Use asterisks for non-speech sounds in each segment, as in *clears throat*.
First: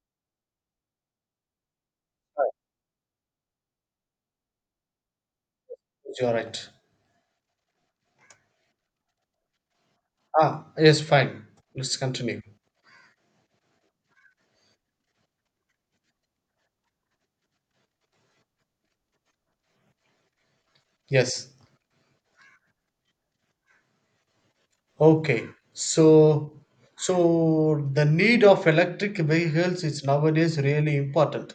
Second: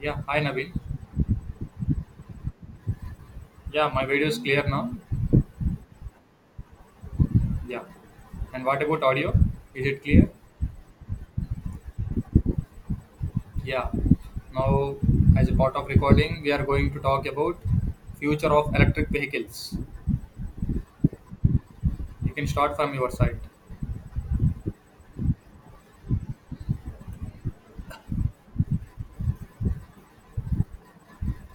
Yeah, hi Naveen. Yeah, my video is clear now. You're right. Yeah. And what about audio? Is it clear? Ah, yes, fine. Let's continue. Yeah. Now, as a part of recording, we are going to talk about future of electric vehicles. Yes. You can start from your side. Okay. So the need of electric vehicles is nowadays really important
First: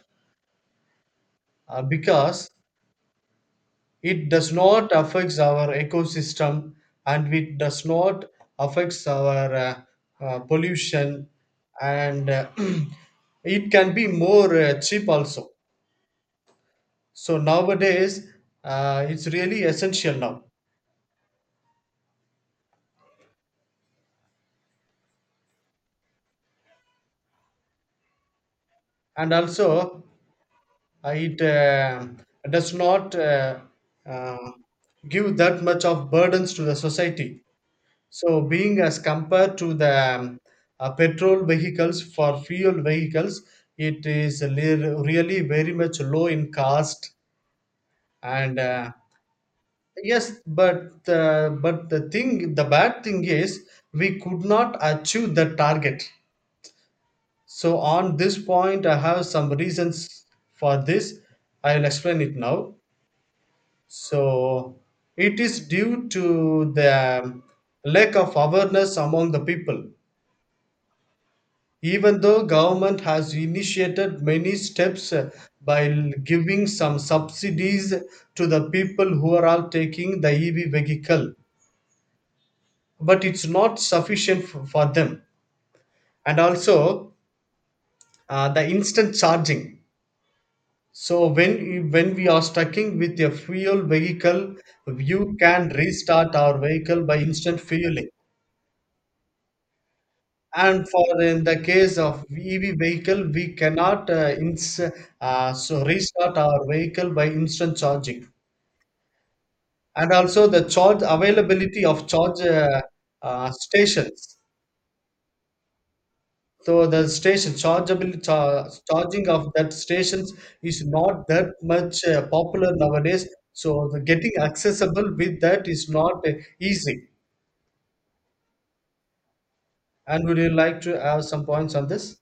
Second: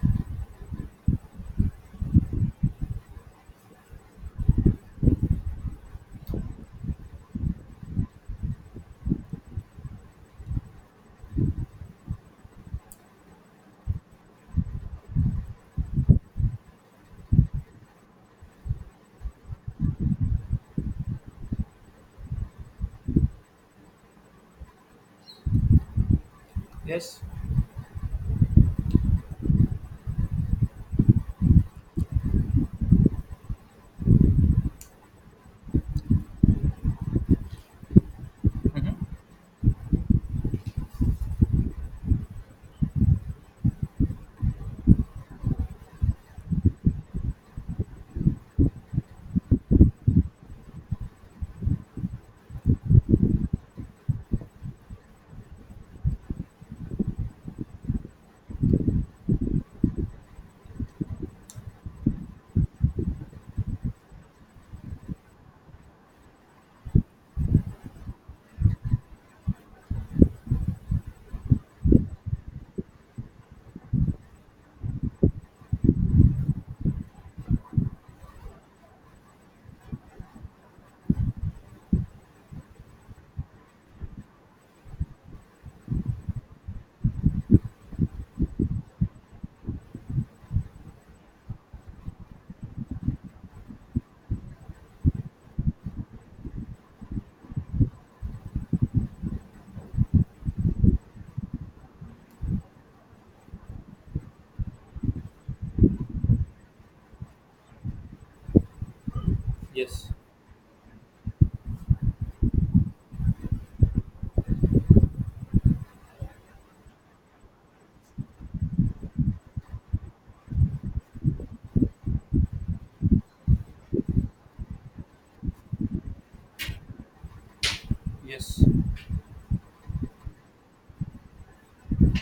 because it does not affects our ecosystem and it does not affects our pollution and *clears throat* it can be more cheap also. So nowadays, it's really essential now. Yes. And also, it does not uh, give that much of burdens to the society. So, being Mm-hmm. as compared to the petrol vehicles for fuel vehicles, it is really very much low in cost. And yes, but the thing, the bad thing is, we could not achieve the target. So, on this point, I have some reasons for this. I'll explain it now. So it is due to the lack of awareness among the people. Even though government has initiated many steps by giving some subsidies to the people who are all taking the EV vehicle, but it's not sufficient for them. And also the instant charging. So when we are stucking with a fuel vehicle, you can restart our vehicle by instant fueling. And for in the case of EV vehicle, we cannot restart our vehicle by instant charging. Yes. And also the charge availability of charge stations. So the station charging of that stations is not that much popular nowadays. So the getting accessible with that is not easy. Yes. And would you like to have some points on this?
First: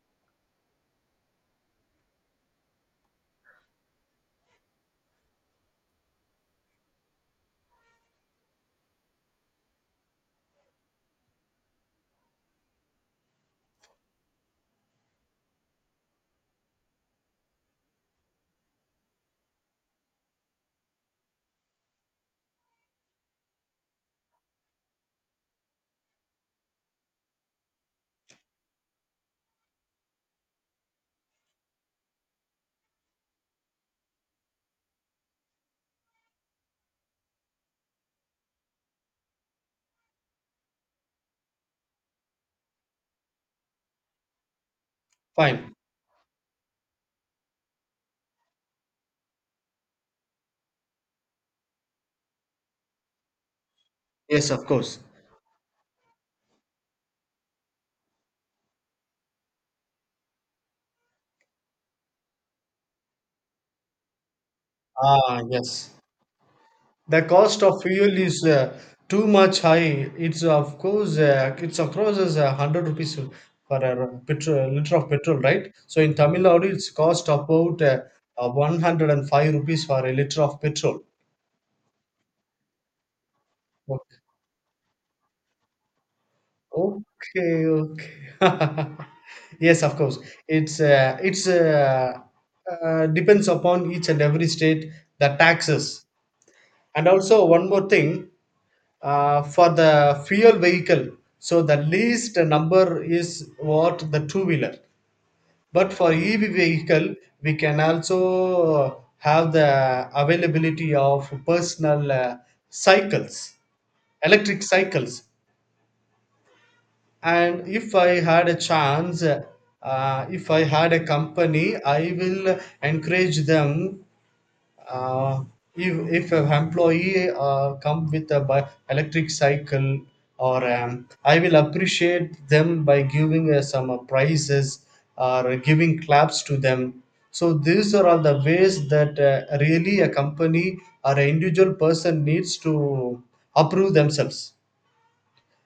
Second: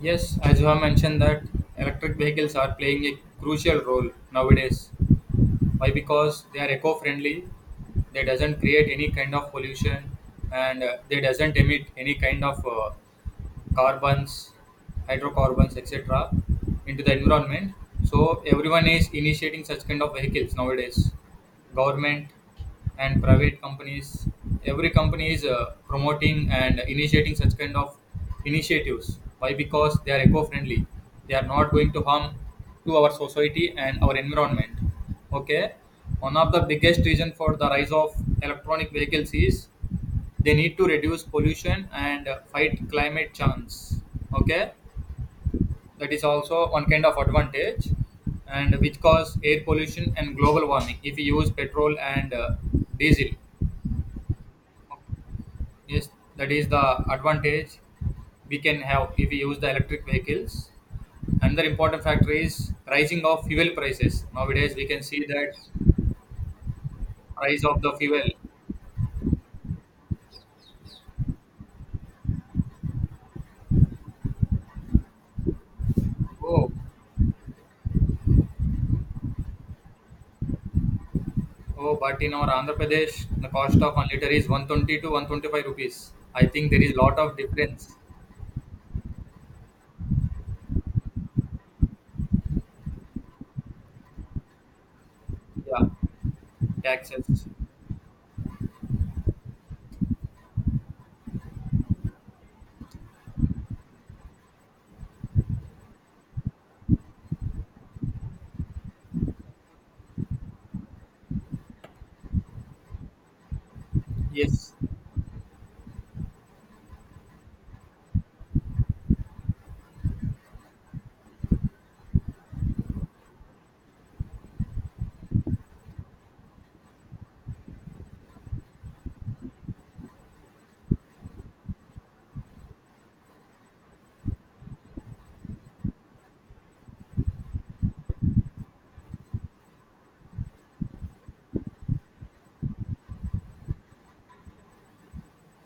Yes. As you have mentioned that electric vehicles are playing a crucial role nowadays. Why? Because they are eco-friendly. They doesn't create any kind of pollution, and they doesn't emit any kind of carbons, hydrocarbons, etc., into the environment. So everyone is initiating such kind of vehicles nowadays. Government and private companies, every company is promoting and initiating such kind of initiatives. Why? Because they are eco-friendly. They are not going to harm to our society and our environment. Okay. One of the biggest reason for the rise of electronic vehicles is they need to reduce pollution and fight climate change. Okay, Fine. that is also one kind of advantage, and which cause air pollution and global warming if we use petrol and diesel. Yes, of course. Yes, that is the advantage we can have if we use the electric vehicles. Another important factor is rising of fuel prices nowadays. We can see Ah, that yes, the cost price of of the fuel fuel. is too much high. It's of course it's approaches 100 rupees for a petrol, liter of petrol, right? So in Tamil Oh Nadu it's cost about 105 rupees for a liter of petrol. Oh, but in our Andhra Pradesh, the cost of one Okay, liter is 120 to 125 rupees. I think there is lot of okay, difference. okay. *laughs* Yes, of course, it's depends upon each and every state, the Yeah, taxes. And also taxes. one more thing, for the fuel vehicle, so the least number is what, the two wheeler. But for EV vehicle we can also have the availability of personal cycles, electric Yes, cycles. And if I had a chance, if I had a company, I will encourage them. uh, if if an employee come with a electric cycle or I will appreciate them by giving some prizes or giving claps to them. So these are all the ways that really a company or an individual person needs to approve themselves.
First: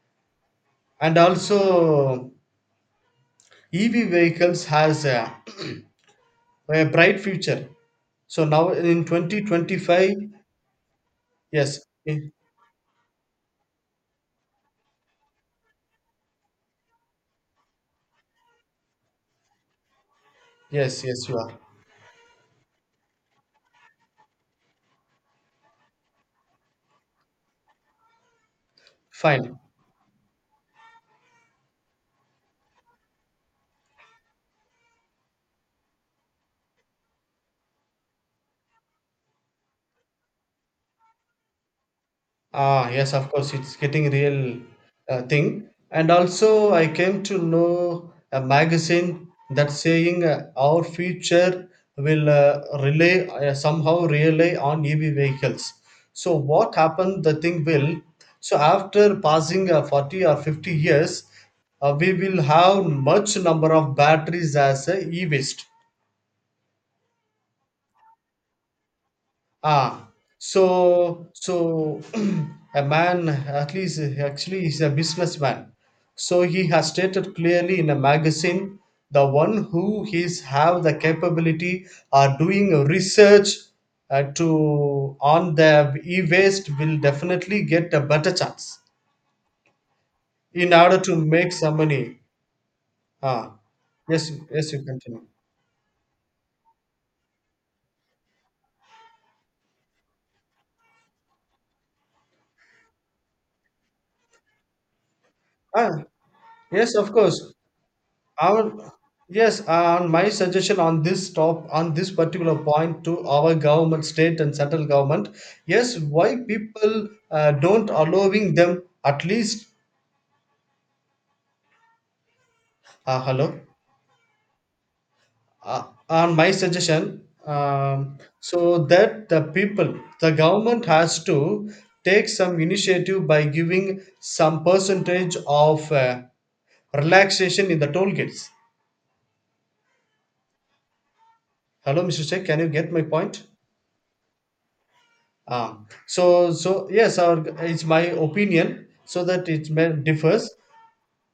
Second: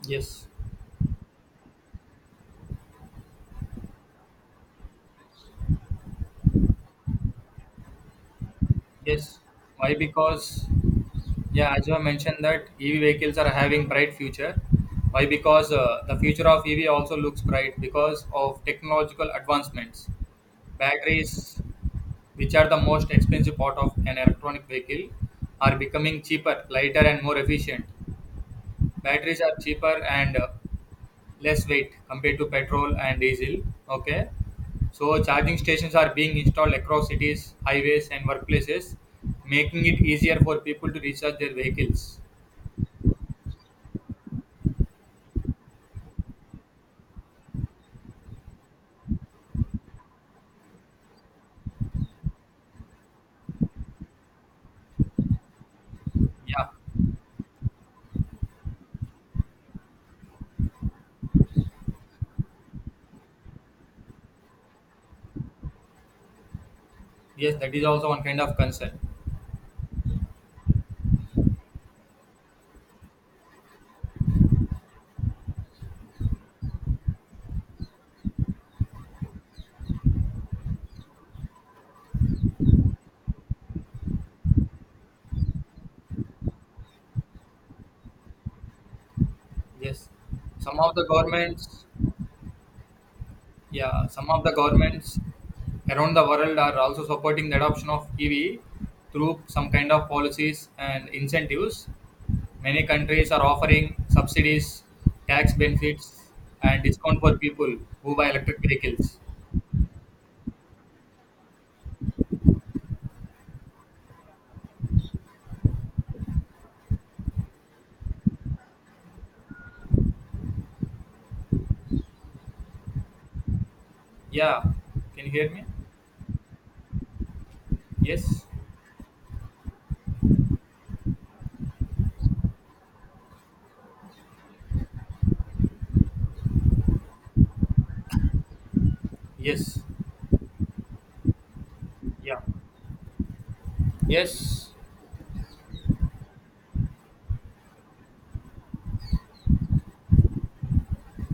yes, And also EV vehicles has a, *clears throat* a bright future. So now in yes. Why? 2025. Because, yeah, Yes. as you have mentioned that EV vehicles are having bright future. Why? Because the future of EV also looks bright because of technological advancements. Yes, yes, you are. Batteries, which are the most expensive part of an electronic vehicle, are becoming cheaper, lighter, and more efficient. Batteries are Fine. cheaper and less weight compared to petrol and diesel. Okay. So charging stations are being installed across cities, highways, and workplaces, making it easier for people to recharge their vehicles. Ah, yes, of course, it's getting real thing. And also, I came to know a magazine that saying our future will rely somehow rely on EV vehicles. So Yeah. what happened? The thing will. So after passing 40 or 50 years, we will have much number of batteries as a e-waste. Yes, that is also one kind of concern. Ah, so *clears throat* a man, at least actually, he's a businessman. So he has stated clearly in a magazine, the one who is have the capability are doing a research to on the e-waste will definitely get a better chance Yes. in Some of order the to make some governments. money. Ah, Yeah, some yes, of the yes, you governments continue. around the world are also supporting the adoption of EV through some kind of policies and incentives. Many countries are offering subsidies, tax Ah, benefits, and yes, of discount for course. people who buy electric Our vehicles. yes on my suggestion on this top on this particular point to our government, state and central government, yes, why people don't allowing them at least. Hello. Yeah, can you hear me? uh, on my suggestion, Yes, so that the people, the government has to take some initiative by giving some percentage of relaxation in the toll gates. yes, Hello, Mr. yeah, Sheikh, can you get my point? yes, So yes, our, it's my opinion, so that it may differs.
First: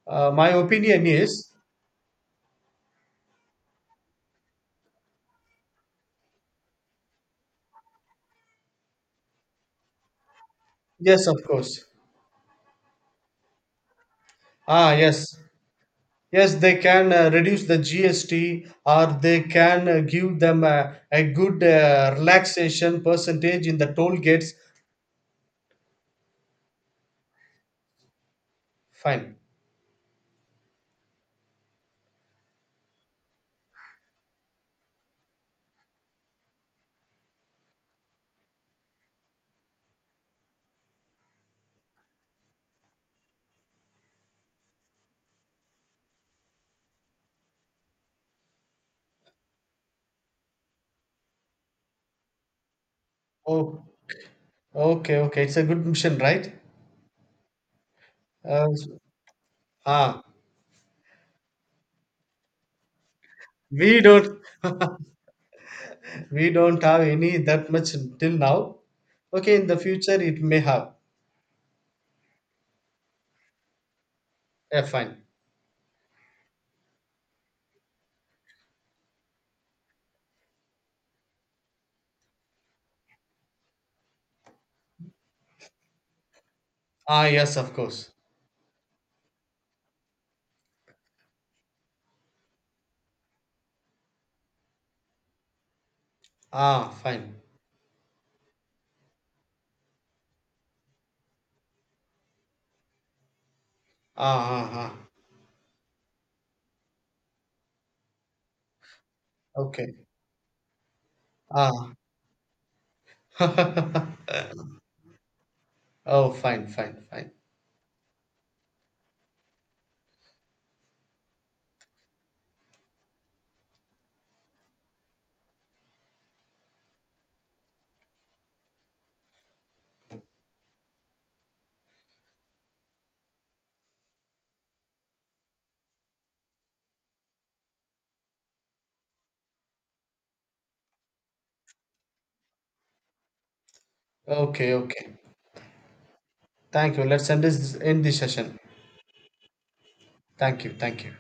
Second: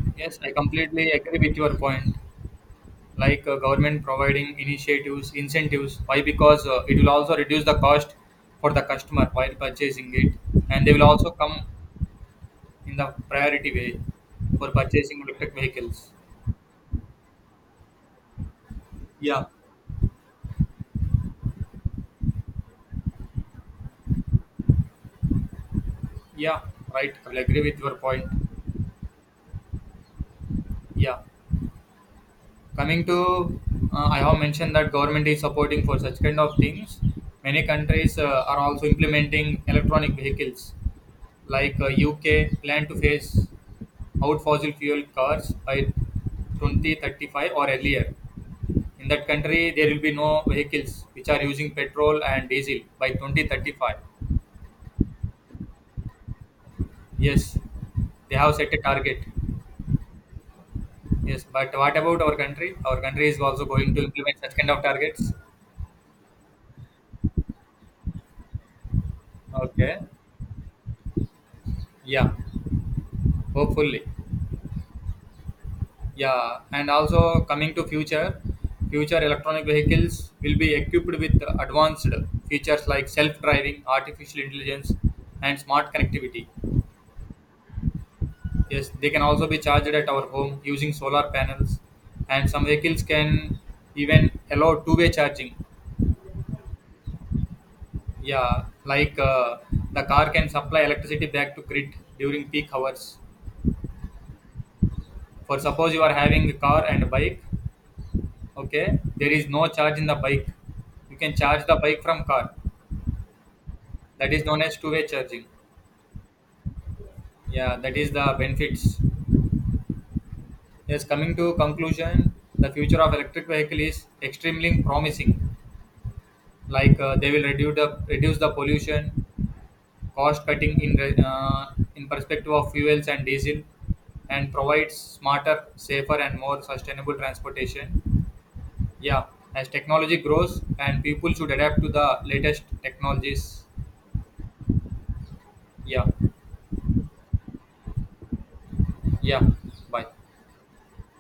Yes. My I opinion completely agree is with your point. Like, government providing initiatives incentives. Why? Because it will also reduce the cost for the customer while purchasing it, and they will yes, also of come course. in the priority way for Ah, purchasing yes, electric vehicles. yes, they can reduce the GST, or they Yeah, can give them a good relaxation percentage in the toll gates. yeah, right, I will agree with your point. Fine. Yeah, coming to, I have mentioned that government is supporting for such kind of things. Many countries are also implementing electronic vehicles, like, UK plan to phase out fossil fuel cars by 2035 or earlier. In that country there will be no vehicles which are using petrol and diesel by Oh, 2035. okay, okay, it's a good mission, right? Yes, they have Uh, set a target. ah, Yes, but what about our country? Our country is also going we to implement don't such kind of targets. we don't have any that much till now. Okay, in the Okay, future it may have. yeah, hopefully. Yeah, fine. Yeah, and also coming to future, future electronic vehicles will be equipped with advanced features like self-driving, artificial intelligence, and smart connectivity. Ah, yes, of course. Yes, they can also be charged at our home using solar panels, and some vehicles can even allow two-way charging. Ah, fine. Yeah, like, the car can supply electricity back to grid during peak hours. Ah, ah, ah. For suppose you are having a car and a bike. Okay, there is no Okay. charge in the bike. You can charge the Ah. bike from car. That is known *laughs* as two-way charging. Oh, fine, fine, fine. Yeah, that is the benefits. Yes, coming to conclusion, the future of electric vehicle is extremely promising. Like, uh, they will reduce the pollution, cost cutting in in perspective of fuels and diesel, and provides smarter, safer, and more sustainable transportation. Yeah, as technology grows, and people should adapt to the latest technologies. Okay, okay. Yeah. Thank you. Let's end this session. Yeah, bye. Thank you. Thank you.